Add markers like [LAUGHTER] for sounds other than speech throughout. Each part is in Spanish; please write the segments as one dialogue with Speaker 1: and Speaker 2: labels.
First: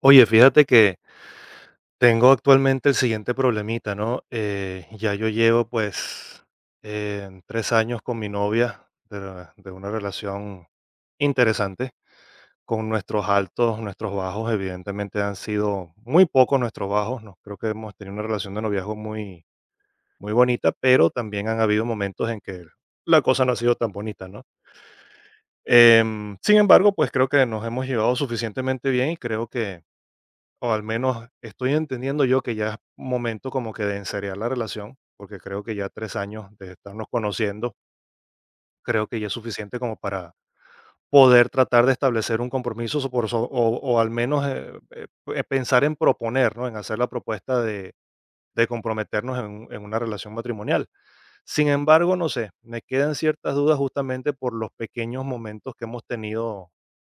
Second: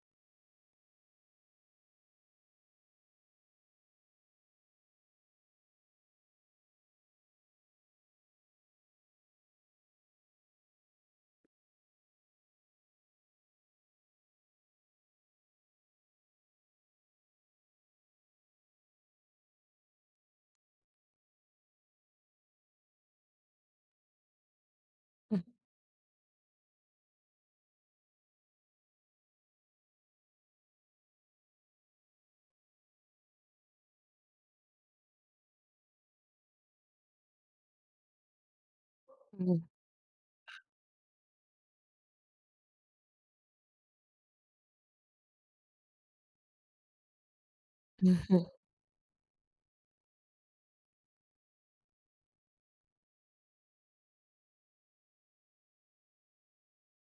Speaker 1: Oye, fíjate que tengo actualmente el siguiente problemita, ¿no? Ya yo llevo pues 3 años con mi novia de, de una relación interesante, con nuestros altos, nuestros bajos. Evidentemente han sido muy pocos nuestros bajos, ¿no? Creo que hemos tenido una relación de noviazgo muy bonita, pero también han habido momentos en que la cosa no ha sido tan bonita, ¿no? Sin embargo, pues creo que nos hemos llevado suficientemente bien y creo que, o al menos estoy entendiendo yo que ya es momento como que de enseriar la relación, porque creo que ya 3 años de estarnos conociendo, creo que ya es
Speaker 2: Mm,
Speaker 1: suficiente como para poder tratar de establecer un compromiso o al menos pensar en proponer, ¿no? En hacer la propuesta
Speaker 2: ujú.
Speaker 1: de comprometernos en, en una relación matrimonial. Sin embargo, no sé, me quedan ciertas dudas justamente por los pequeños momentos que hemos tenido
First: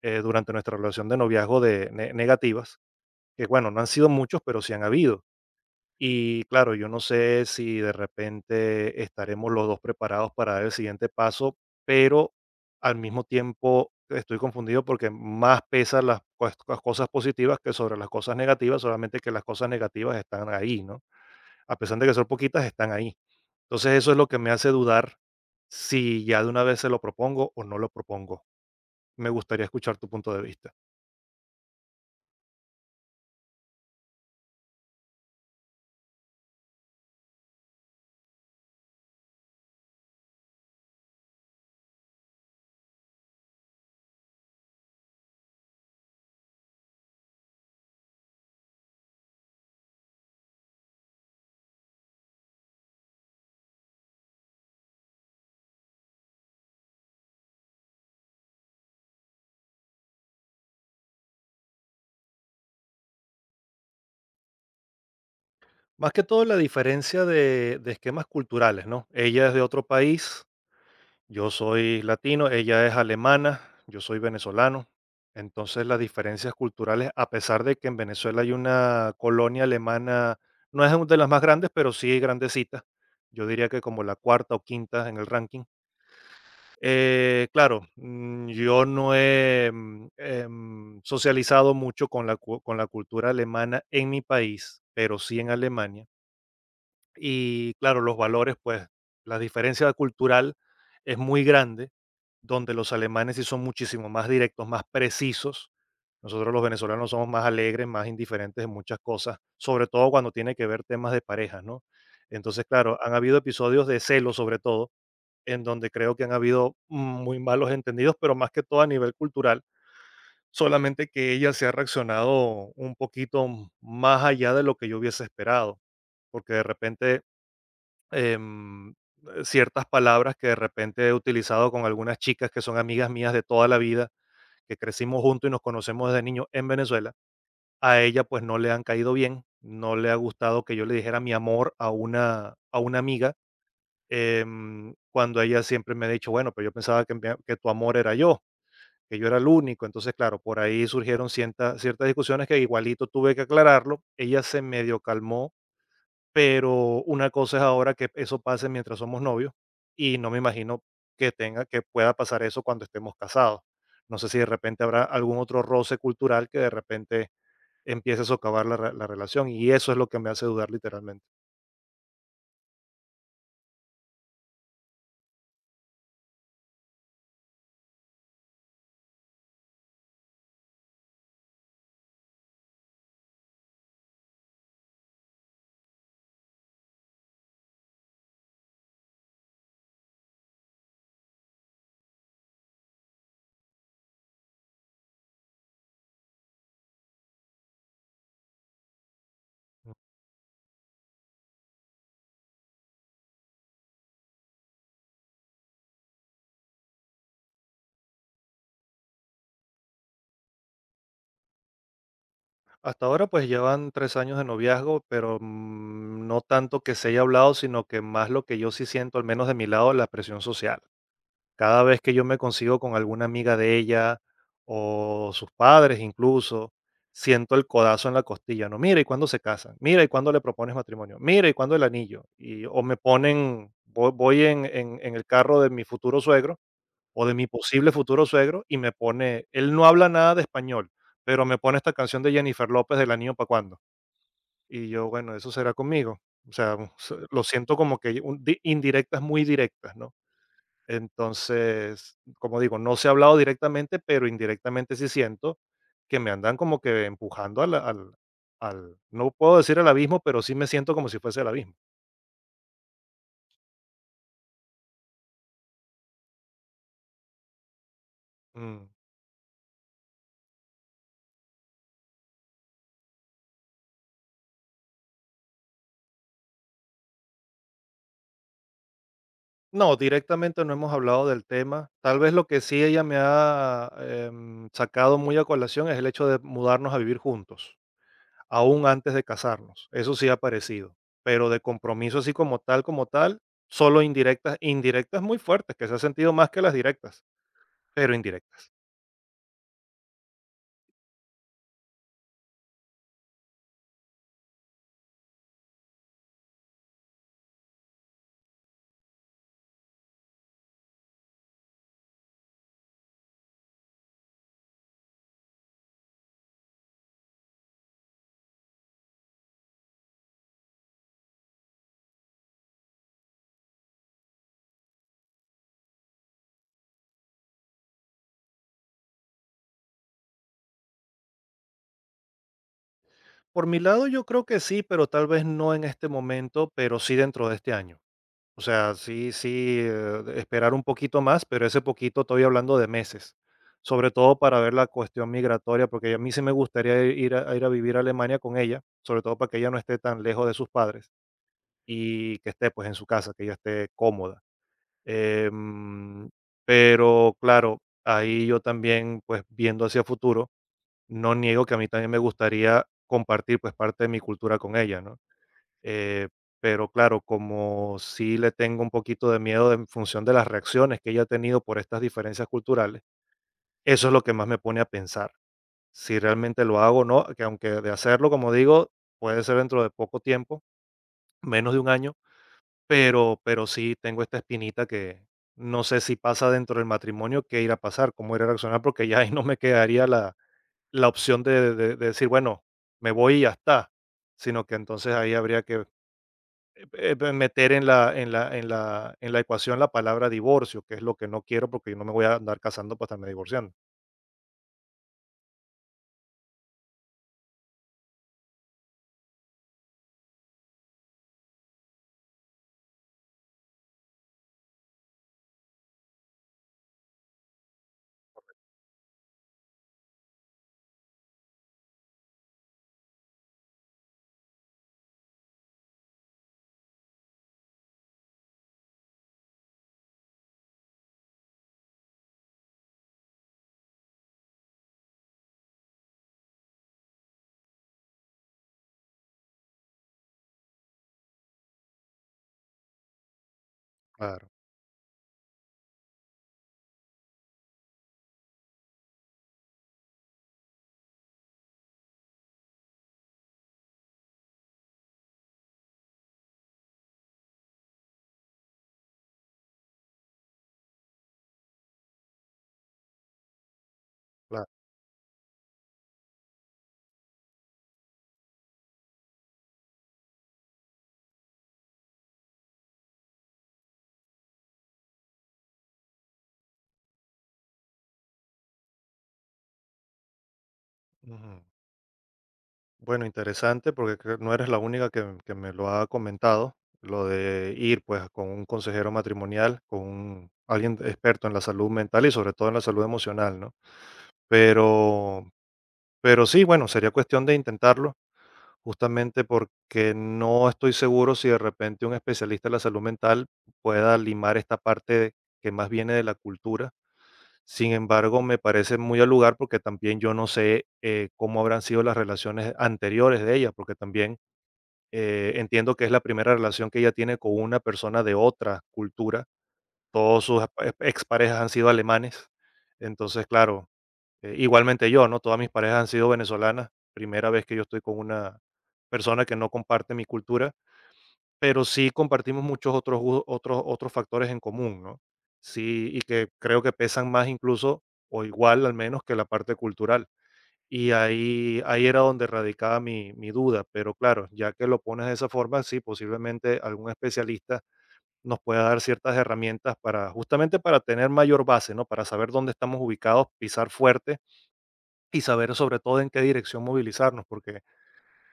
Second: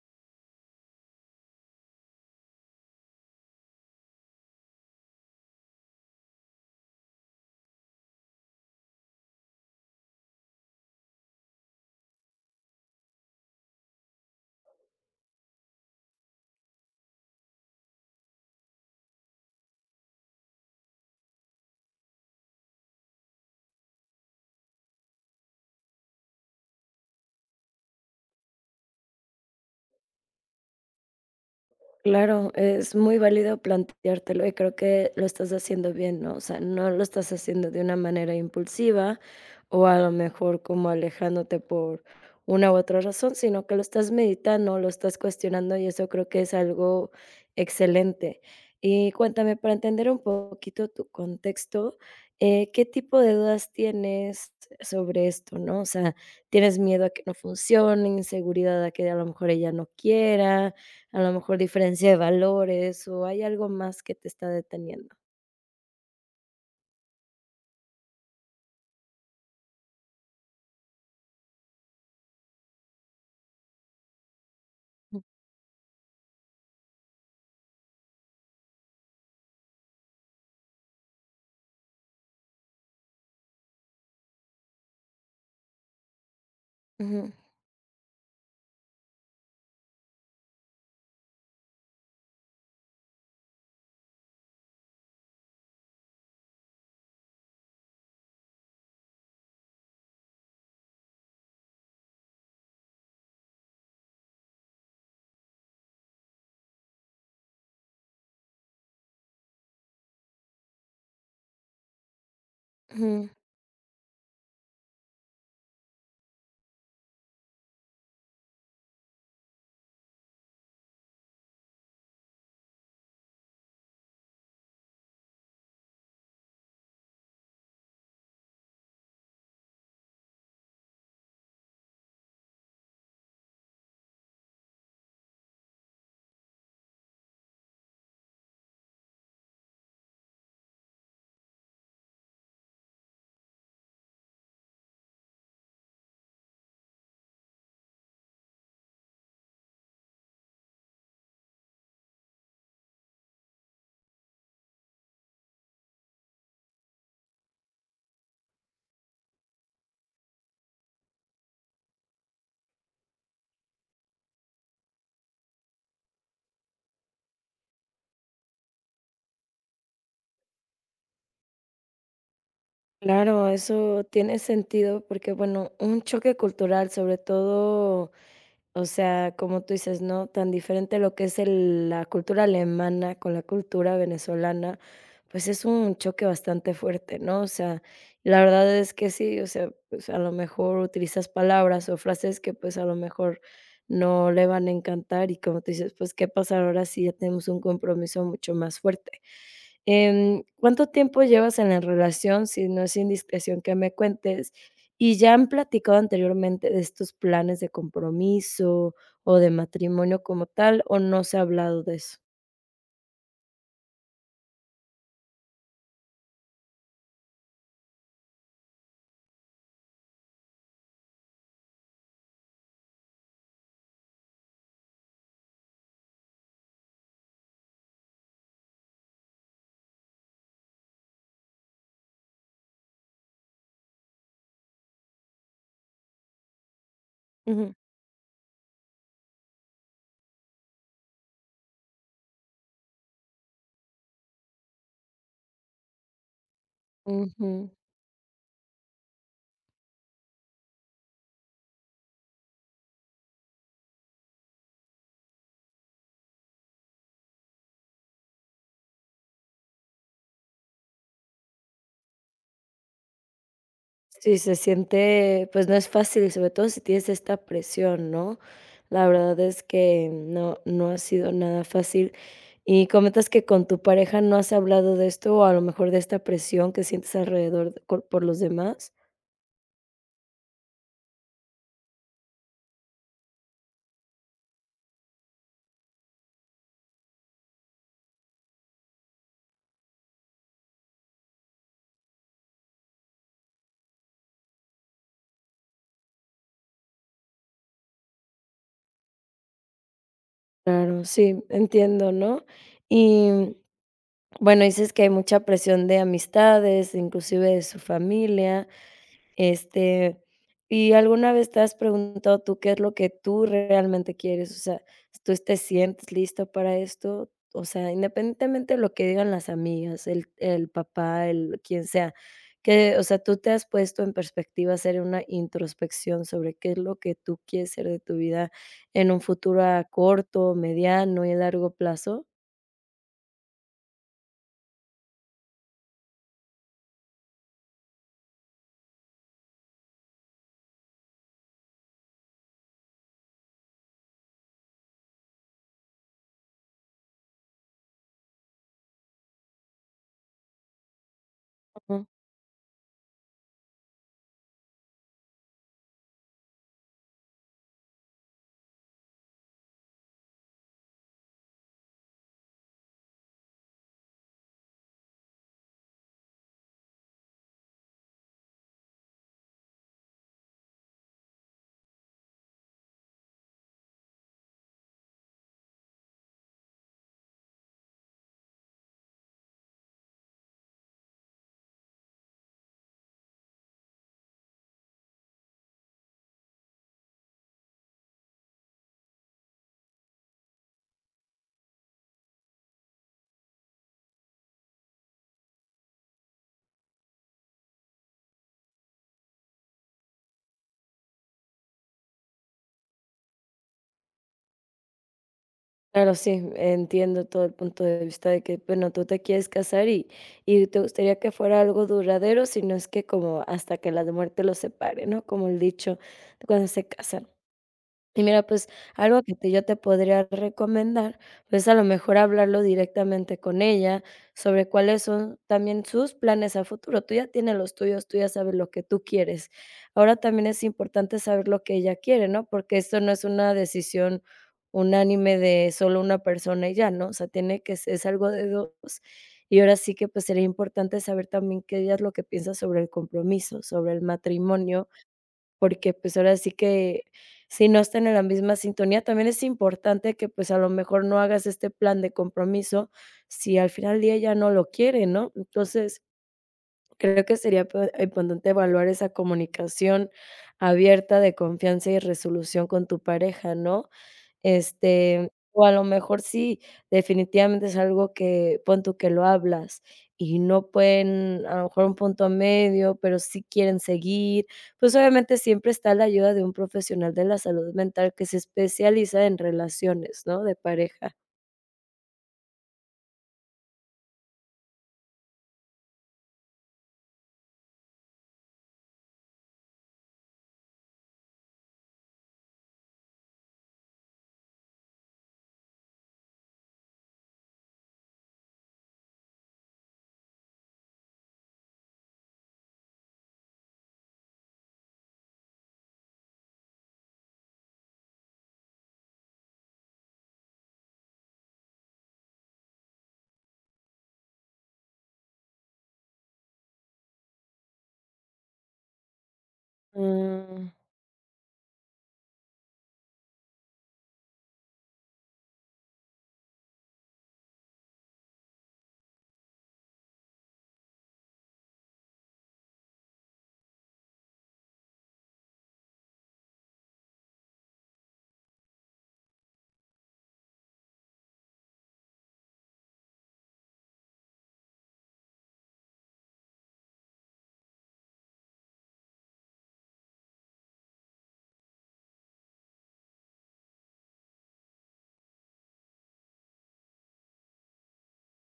Speaker 1: durante nuestra relación de noviazgo de negativas, que bueno, no han sido muchos, pero sí han habido. Y claro, yo no sé si de repente estaremos los dos preparados para dar el siguiente paso, pero al mismo tiempo estoy confundido porque más pesan las cosas positivas que sobre las cosas negativas, solamente que las cosas negativas están ahí, ¿no? A pesar de que son poquitas, están ahí. Entonces eso es lo que me hace dudar si ya de una vez se lo propongo o no lo propongo. Me gustaría escuchar tu punto de vista.
Speaker 2: Claro, es muy válido planteártelo y creo que lo estás haciendo bien, ¿no? O sea, no lo estás haciendo de una manera impulsiva, o a lo mejor como alejándote por una u otra razón, sino que lo estás meditando, lo estás cuestionando y eso creo que es algo excelente. Y cuéntame, para entender un poquito tu contexto, ¿qué tipo de dudas tienes sobre esto, no? O sea, ¿tienes miedo a que no funcione, inseguridad a que a lo mejor ella no quiera, a lo mejor diferencia de valores o hay algo más que te está deteniendo?
Speaker 1: Más que todo la diferencia de esquemas culturales, ¿no? Ella es de otro país, yo soy latino, ella es alemana, yo soy venezolano. Entonces las diferencias culturales, a pesar de que en Venezuela hay una colonia alemana, no es una de las más grandes, pero sí grandecita. Yo diría que como la cuarta o quinta en el ranking.
Speaker 2: Ujú,
Speaker 1: Claro, yo no he socializado mucho con con la cultura alemana en mi país, pero sí en Alemania. Y claro, los valores, pues la diferencia cultural es muy grande, donde los alemanes sí son muchísimo más directos, más precisos. Nosotros los venezolanos somos más alegres, más indiferentes en muchas cosas, sobre todo cuando tiene que ver temas de pareja, ¿no? Entonces, claro, han
Speaker 2: ujú.
Speaker 1: habido episodios de celo sobre todo, en donde creo que han habido muy malos entendidos, pero más que todo a nivel cultural, solamente que ella se ha reaccionado un poquito más allá de lo que yo hubiese esperado, porque de repente em, ciertas palabras que de repente he utilizado con algunas chicas que son amigas mías de toda la vida, que crecimos juntos y nos conocemos desde niños en Venezuela. A ella pues no le han caído bien, no le ha gustado que yo le dijera mi amor a una amiga, cuando ella siempre me ha dicho, bueno, pero yo pensaba que, que tu amor era yo, que yo era el único. Entonces, claro, por ahí surgieron ciertas discusiones que igualito tuve que aclararlo. Ella se medio calmó, pero una cosa es ahora que eso pase mientras somos novios y no me imagino que tenga que pueda pasar eso cuando estemos casados. No sé si de repente habrá algún otro roce cultural que de repente empiece a socavar la relación, y eso es lo que me hace dudar literalmente.
Speaker 2: Claro, eso tiene sentido porque, bueno, un choque cultural, sobre todo, o sea, como tú dices, ¿no? Tan diferente lo que es el- la cultura alemana con la cultura venezolana, pues es un choque bastante fuerte, ¿no? O sea, la verdad es que sí, o sea, pues a lo mejor utilizas palabras o frases que pues a lo mejor no le van a encantar y como tú dices, pues ¿qué pasa ahora si ya tenemos un compromiso mucho más fuerte? ¿Cuánto tiempo llevas en la relación? Si no es indiscreción que me cuentes. ¿Y ya han platicado anteriormente de estos planes de compromiso o de matrimonio como tal, o no se ha hablado de eso?
Speaker 1: Hasta ahora pues llevan 3 años de noviazgo, pero no tanto que se haya hablado, sino que más lo que yo sí siento, al menos de mi lado, la presión social. Cada vez que yo me consigo con alguna amiga de ella o sus padres incluso, siento el codazo en la costilla, ¿no? Mira, ¿y cuándo se casan? Mira, ¿y cuándo le propones matrimonio? Mira, ¿y cuándo el anillo? Y, o me ponen, voy, en, en el carro de mi futuro suegro o de mi
Speaker 2: Ujú.
Speaker 1: posible futuro suegro, y me pone, él no habla nada de español, pero me pone esta canción de Jennifer López del anillo para cuándo. Y yo, bueno, eso será conmigo. O sea, [LAUGHS] lo
Speaker 2: Ujú.
Speaker 1: siento como que indirectas muy directas, ¿no? Entonces, como digo, no se ha hablado directamente, pero indirectamente sí siento que me andan como que empujando al, no puedo decir al abismo, pero sí me siento como si fuese el abismo.
Speaker 2: Sí, se siente, pues no es fácil, sobre todo si tienes esta presión, ¿no?
Speaker 1: Mm,
Speaker 2: La verdad es que no, no ha sido nada fácil. Y comentas que con tu pareja no has hablado de esto o a lo mejor de esta presión que sientes alrededor de- cor- por los demás.
Speaker 1: no, directamente no hemos hablado del tema. Tal vez lo que sí ella me ha, sacado muy a colación es el hecho de mudarnos a vivir juntos, aún antes de casarnos. Eso sí ha aparecido, pero de compromiso así como tal, solo indirectas, indirectas muy fuertes, que se ha sentido más que las directas, pero indirectas.
Speaker 2: Claro, sí, entiendo, ¿no? Y, bueno, dices que hay mucha presión de amistades, inclusive de su familia, este, ¿y alguna vez te has preguntado tú qué es lo que tú realmente quieres? O sea, ¿tú te sientes listo para esto? O sea, independientemente de lo que digan las amigas, el papá, el quien sea, que, o sea, ¿tú te has puesto en perspectiva hacer una introspección sobre qué es lo que tú quieres ser de tu vida en un futuro a corto, mediano y largo plazo?
Speaker 1: Por mi lado, yo creo que sí, pero tal vez no en este momento, pero sí dentro de este año. O sea, sí, sí, esperar un poquito más, pero ese poquito estoy hablando de meses, sobre todo para ver la cuestión migratoria, porque a mí sí me gustaría ir a, ir a vivir a Alemania con ella, sobre todo para que ella no esté tan lejos de sus padres y que esté pues en su casa, que ella esté cómoda. Em, pero claro, ahí yo también pues viendo hacia futuro, no niego que a mí también me gustaría compartir, pues, parte de mi cultura con ella, ¿no? Eh, pero claro, como sí le tengo un poquito de miedo en función de las reacciones que ella ha tenido por estas diferencias culturales, eso es lo que más me pone a pensar, si realmente lo hago o no, que aunque de hacerlo, como digo, puede ser dentro de poco tiempo, menos de 1 año, pero sí tengo esta espinita que no sé si pasa dentro del matrimonio, qué irá a pasar, cómo irá a reaccionar, porque ya ahí no me quedaría la la opción de decir: "Bueno, me voy y ya está", sino que entonces ahí habría que, meter en la ecuación la palabra divorcio, que es lo que no quiero, porque yo no me voy a andar casando para estarme divorciando.
Speaker 2: Claro, sí, entiendo todo el punto de vista de que, bueno, tú te quieres casar y te gustaría que fuera algo duradero, si no es que como hasta que la muerte los separe, ¿no? Como el dicho de cuando se casan. Y mira, pues, algo que te yo te podría recomendar, pues, a lo mejor hablarlo directamente con ella, sobre cuáles son también sus planes a futuro. Tú ya tienes los tuyos, tú ya sabes lo que tú quieres. Ahora también es importante saber lo que ella quiere, ¿no? Porque esto no es una decisión unánime de solo una persona y ya, ¿no? O sea, tiene que se es algo de dos. Y ahora sí que, pues, sería importante saber también qué ella es lo que piensa sobre el compromiso, sobre el
Speaker 1: Claro,
Speaker 2: matrimonio, porque, pues, ahora sí que si no están en la misma sintonía, también es importante que, pues, a lo mejor no hagas este plan de compromiso si al final del día ella no lo quiere, ¿no? Entonces, creo que sería pe importante evaluar esa comunicación abierta de confianza y resolución con tu pareja, ¿no?
Speaker 1: claro.
Speaker 2: Este, o a lo mejor sí, definitivamente es algo que pon tú que lo hablas y no pueden, a lo mejor un punto medio, pero sí quieren seguir. Pues, obviamente, siempre está la ayuda de un profesional de la salud mental que se especializa en relaciones, ¿no?, de pareja.
Speaker 1: Ujú. Bueno, interesante, porque creo no eres la única que me lo ha comentado, lo de ir, pues, con un consejero matrimonial, con un alguien experto en la salud mental y sobre todo en la salud emocional, ¿no? Pero pero sí, bueno, sería cuestión de intentarlo. Justamente porque no estoy seguro si de repente un especialista de la salud mental pueda limar esta parte que más viene de la cultura. Sin embargo, me parece muy al lugar porque también yo no sé cómo habrán sido las relaciones anteriores de ella, porque también entiendo que es la primera relación que ella tiene con una persona de otra cultura. Todos sus
Speaker 2: Mm,
Speaker 1: exparejas han sido alemanes. Entonces, claro, igualmente yo, ¿no? Todas mis parejas han sido venezolanas. Primera vez que yo estoy con una persona que no comparte mi cultura, pero sí compartimos muchos otros, otros factores en común, ¿no? Sí, y que creo que pesan más incluso, o igual al menos, que la parte cultural. Y ahí, ahí era donde radicaba mi, mi duda, pero claro, ya que lo pones de esa forma, sí, posiblemente algún especialista nos pueda dar ciertas herramientas para, justamente para tener mayor base, ¿no? Para saber dónde estamos ubicados, pisar fuerte y saber sobre todo en qué dirección movilizarnos, porque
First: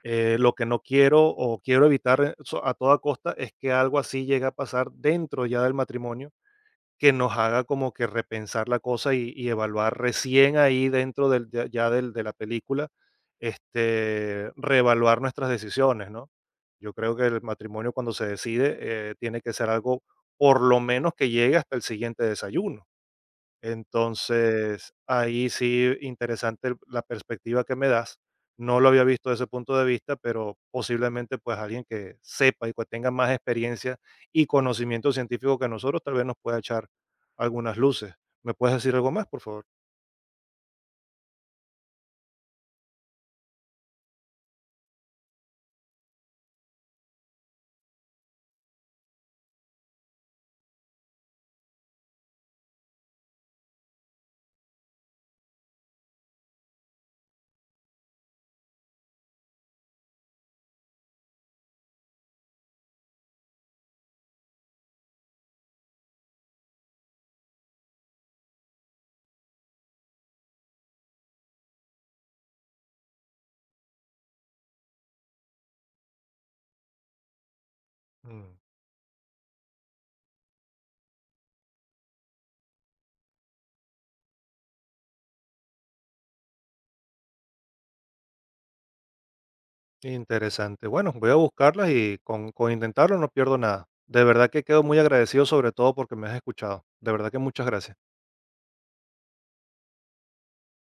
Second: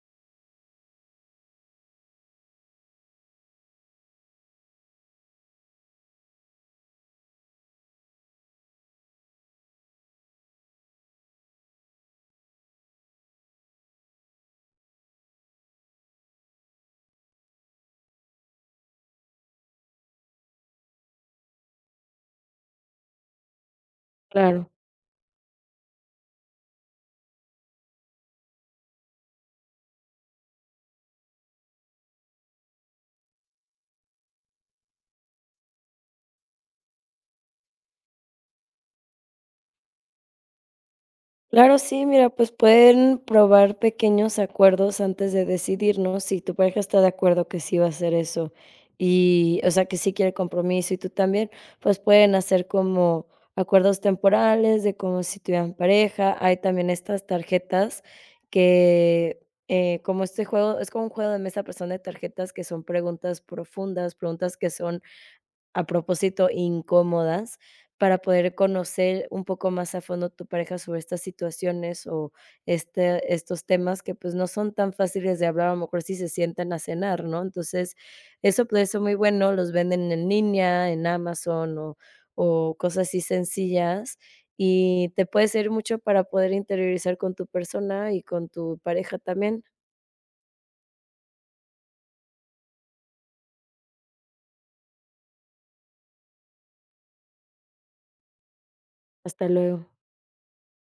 Speaker 1: lo que no quiero o quiero evitar a toda costa es que algo así llegue a pasar dentro ya del matrimonio, que nos haga como que repensar la cosa y evaluar recién ahí dentro del, ya ya del, de la película, este, reevaluar nuestras decisiones, ¿no? Yo creo que el matrimonio cuando se decide tiene que ser algo por lo menos que llegue hasta el siguiente desayuno.
Speaker 2: claro.
Speaker 1: Entonces, ahí sí, interesante la perspectiva que me das. No lo había visto desde ese punto de vista, pero posiblemente pues alguien que sepa y que tenga más experiencia y conocimiento científico que nosotros, tal vez nos pueda echar algunas luces. ¿Me puedes decir algo más, por favor?
Speaker 2: Claro, sí, mira, pues pueden probar pequeños acuerdos antes de decidirnos. Si tu pareja está de acuerdo que sí va a hacer eso y, o sea, que sí quiere compromiso y tú también, pues pueden hacer como acuerdos temporales de como si tuvieran pareja. Hay también estas tarjetas que, como este juego, es como un juego de mesa, pero son de tarjetas que son preguntas profundas, preguntas que son a propósito, incómodas para poder conocer un poco más a fondo tu pareja sobre estas situaciones o este, estos temas que pues no son tan fáciles de hablar, a lo mejor si se sientan a cenar, ¿no? Entonces,
Speaker 1: Mm,
Speaker 2: eso puede ser muy bueno, los venden en línea, en Amazon o cosas así sencillas y te puede servir mucho para poder interiorizar con tu persona y con tu pareja también.
Speaker 1: Interesante. Bueno, voy a buscarlas y con intentarlo no pierdo nada. De verdad que quedo muy agradecido, sobre todo porque me has escuchado. De verdad que muchas gracias.
Speaker 2: Hasta luego.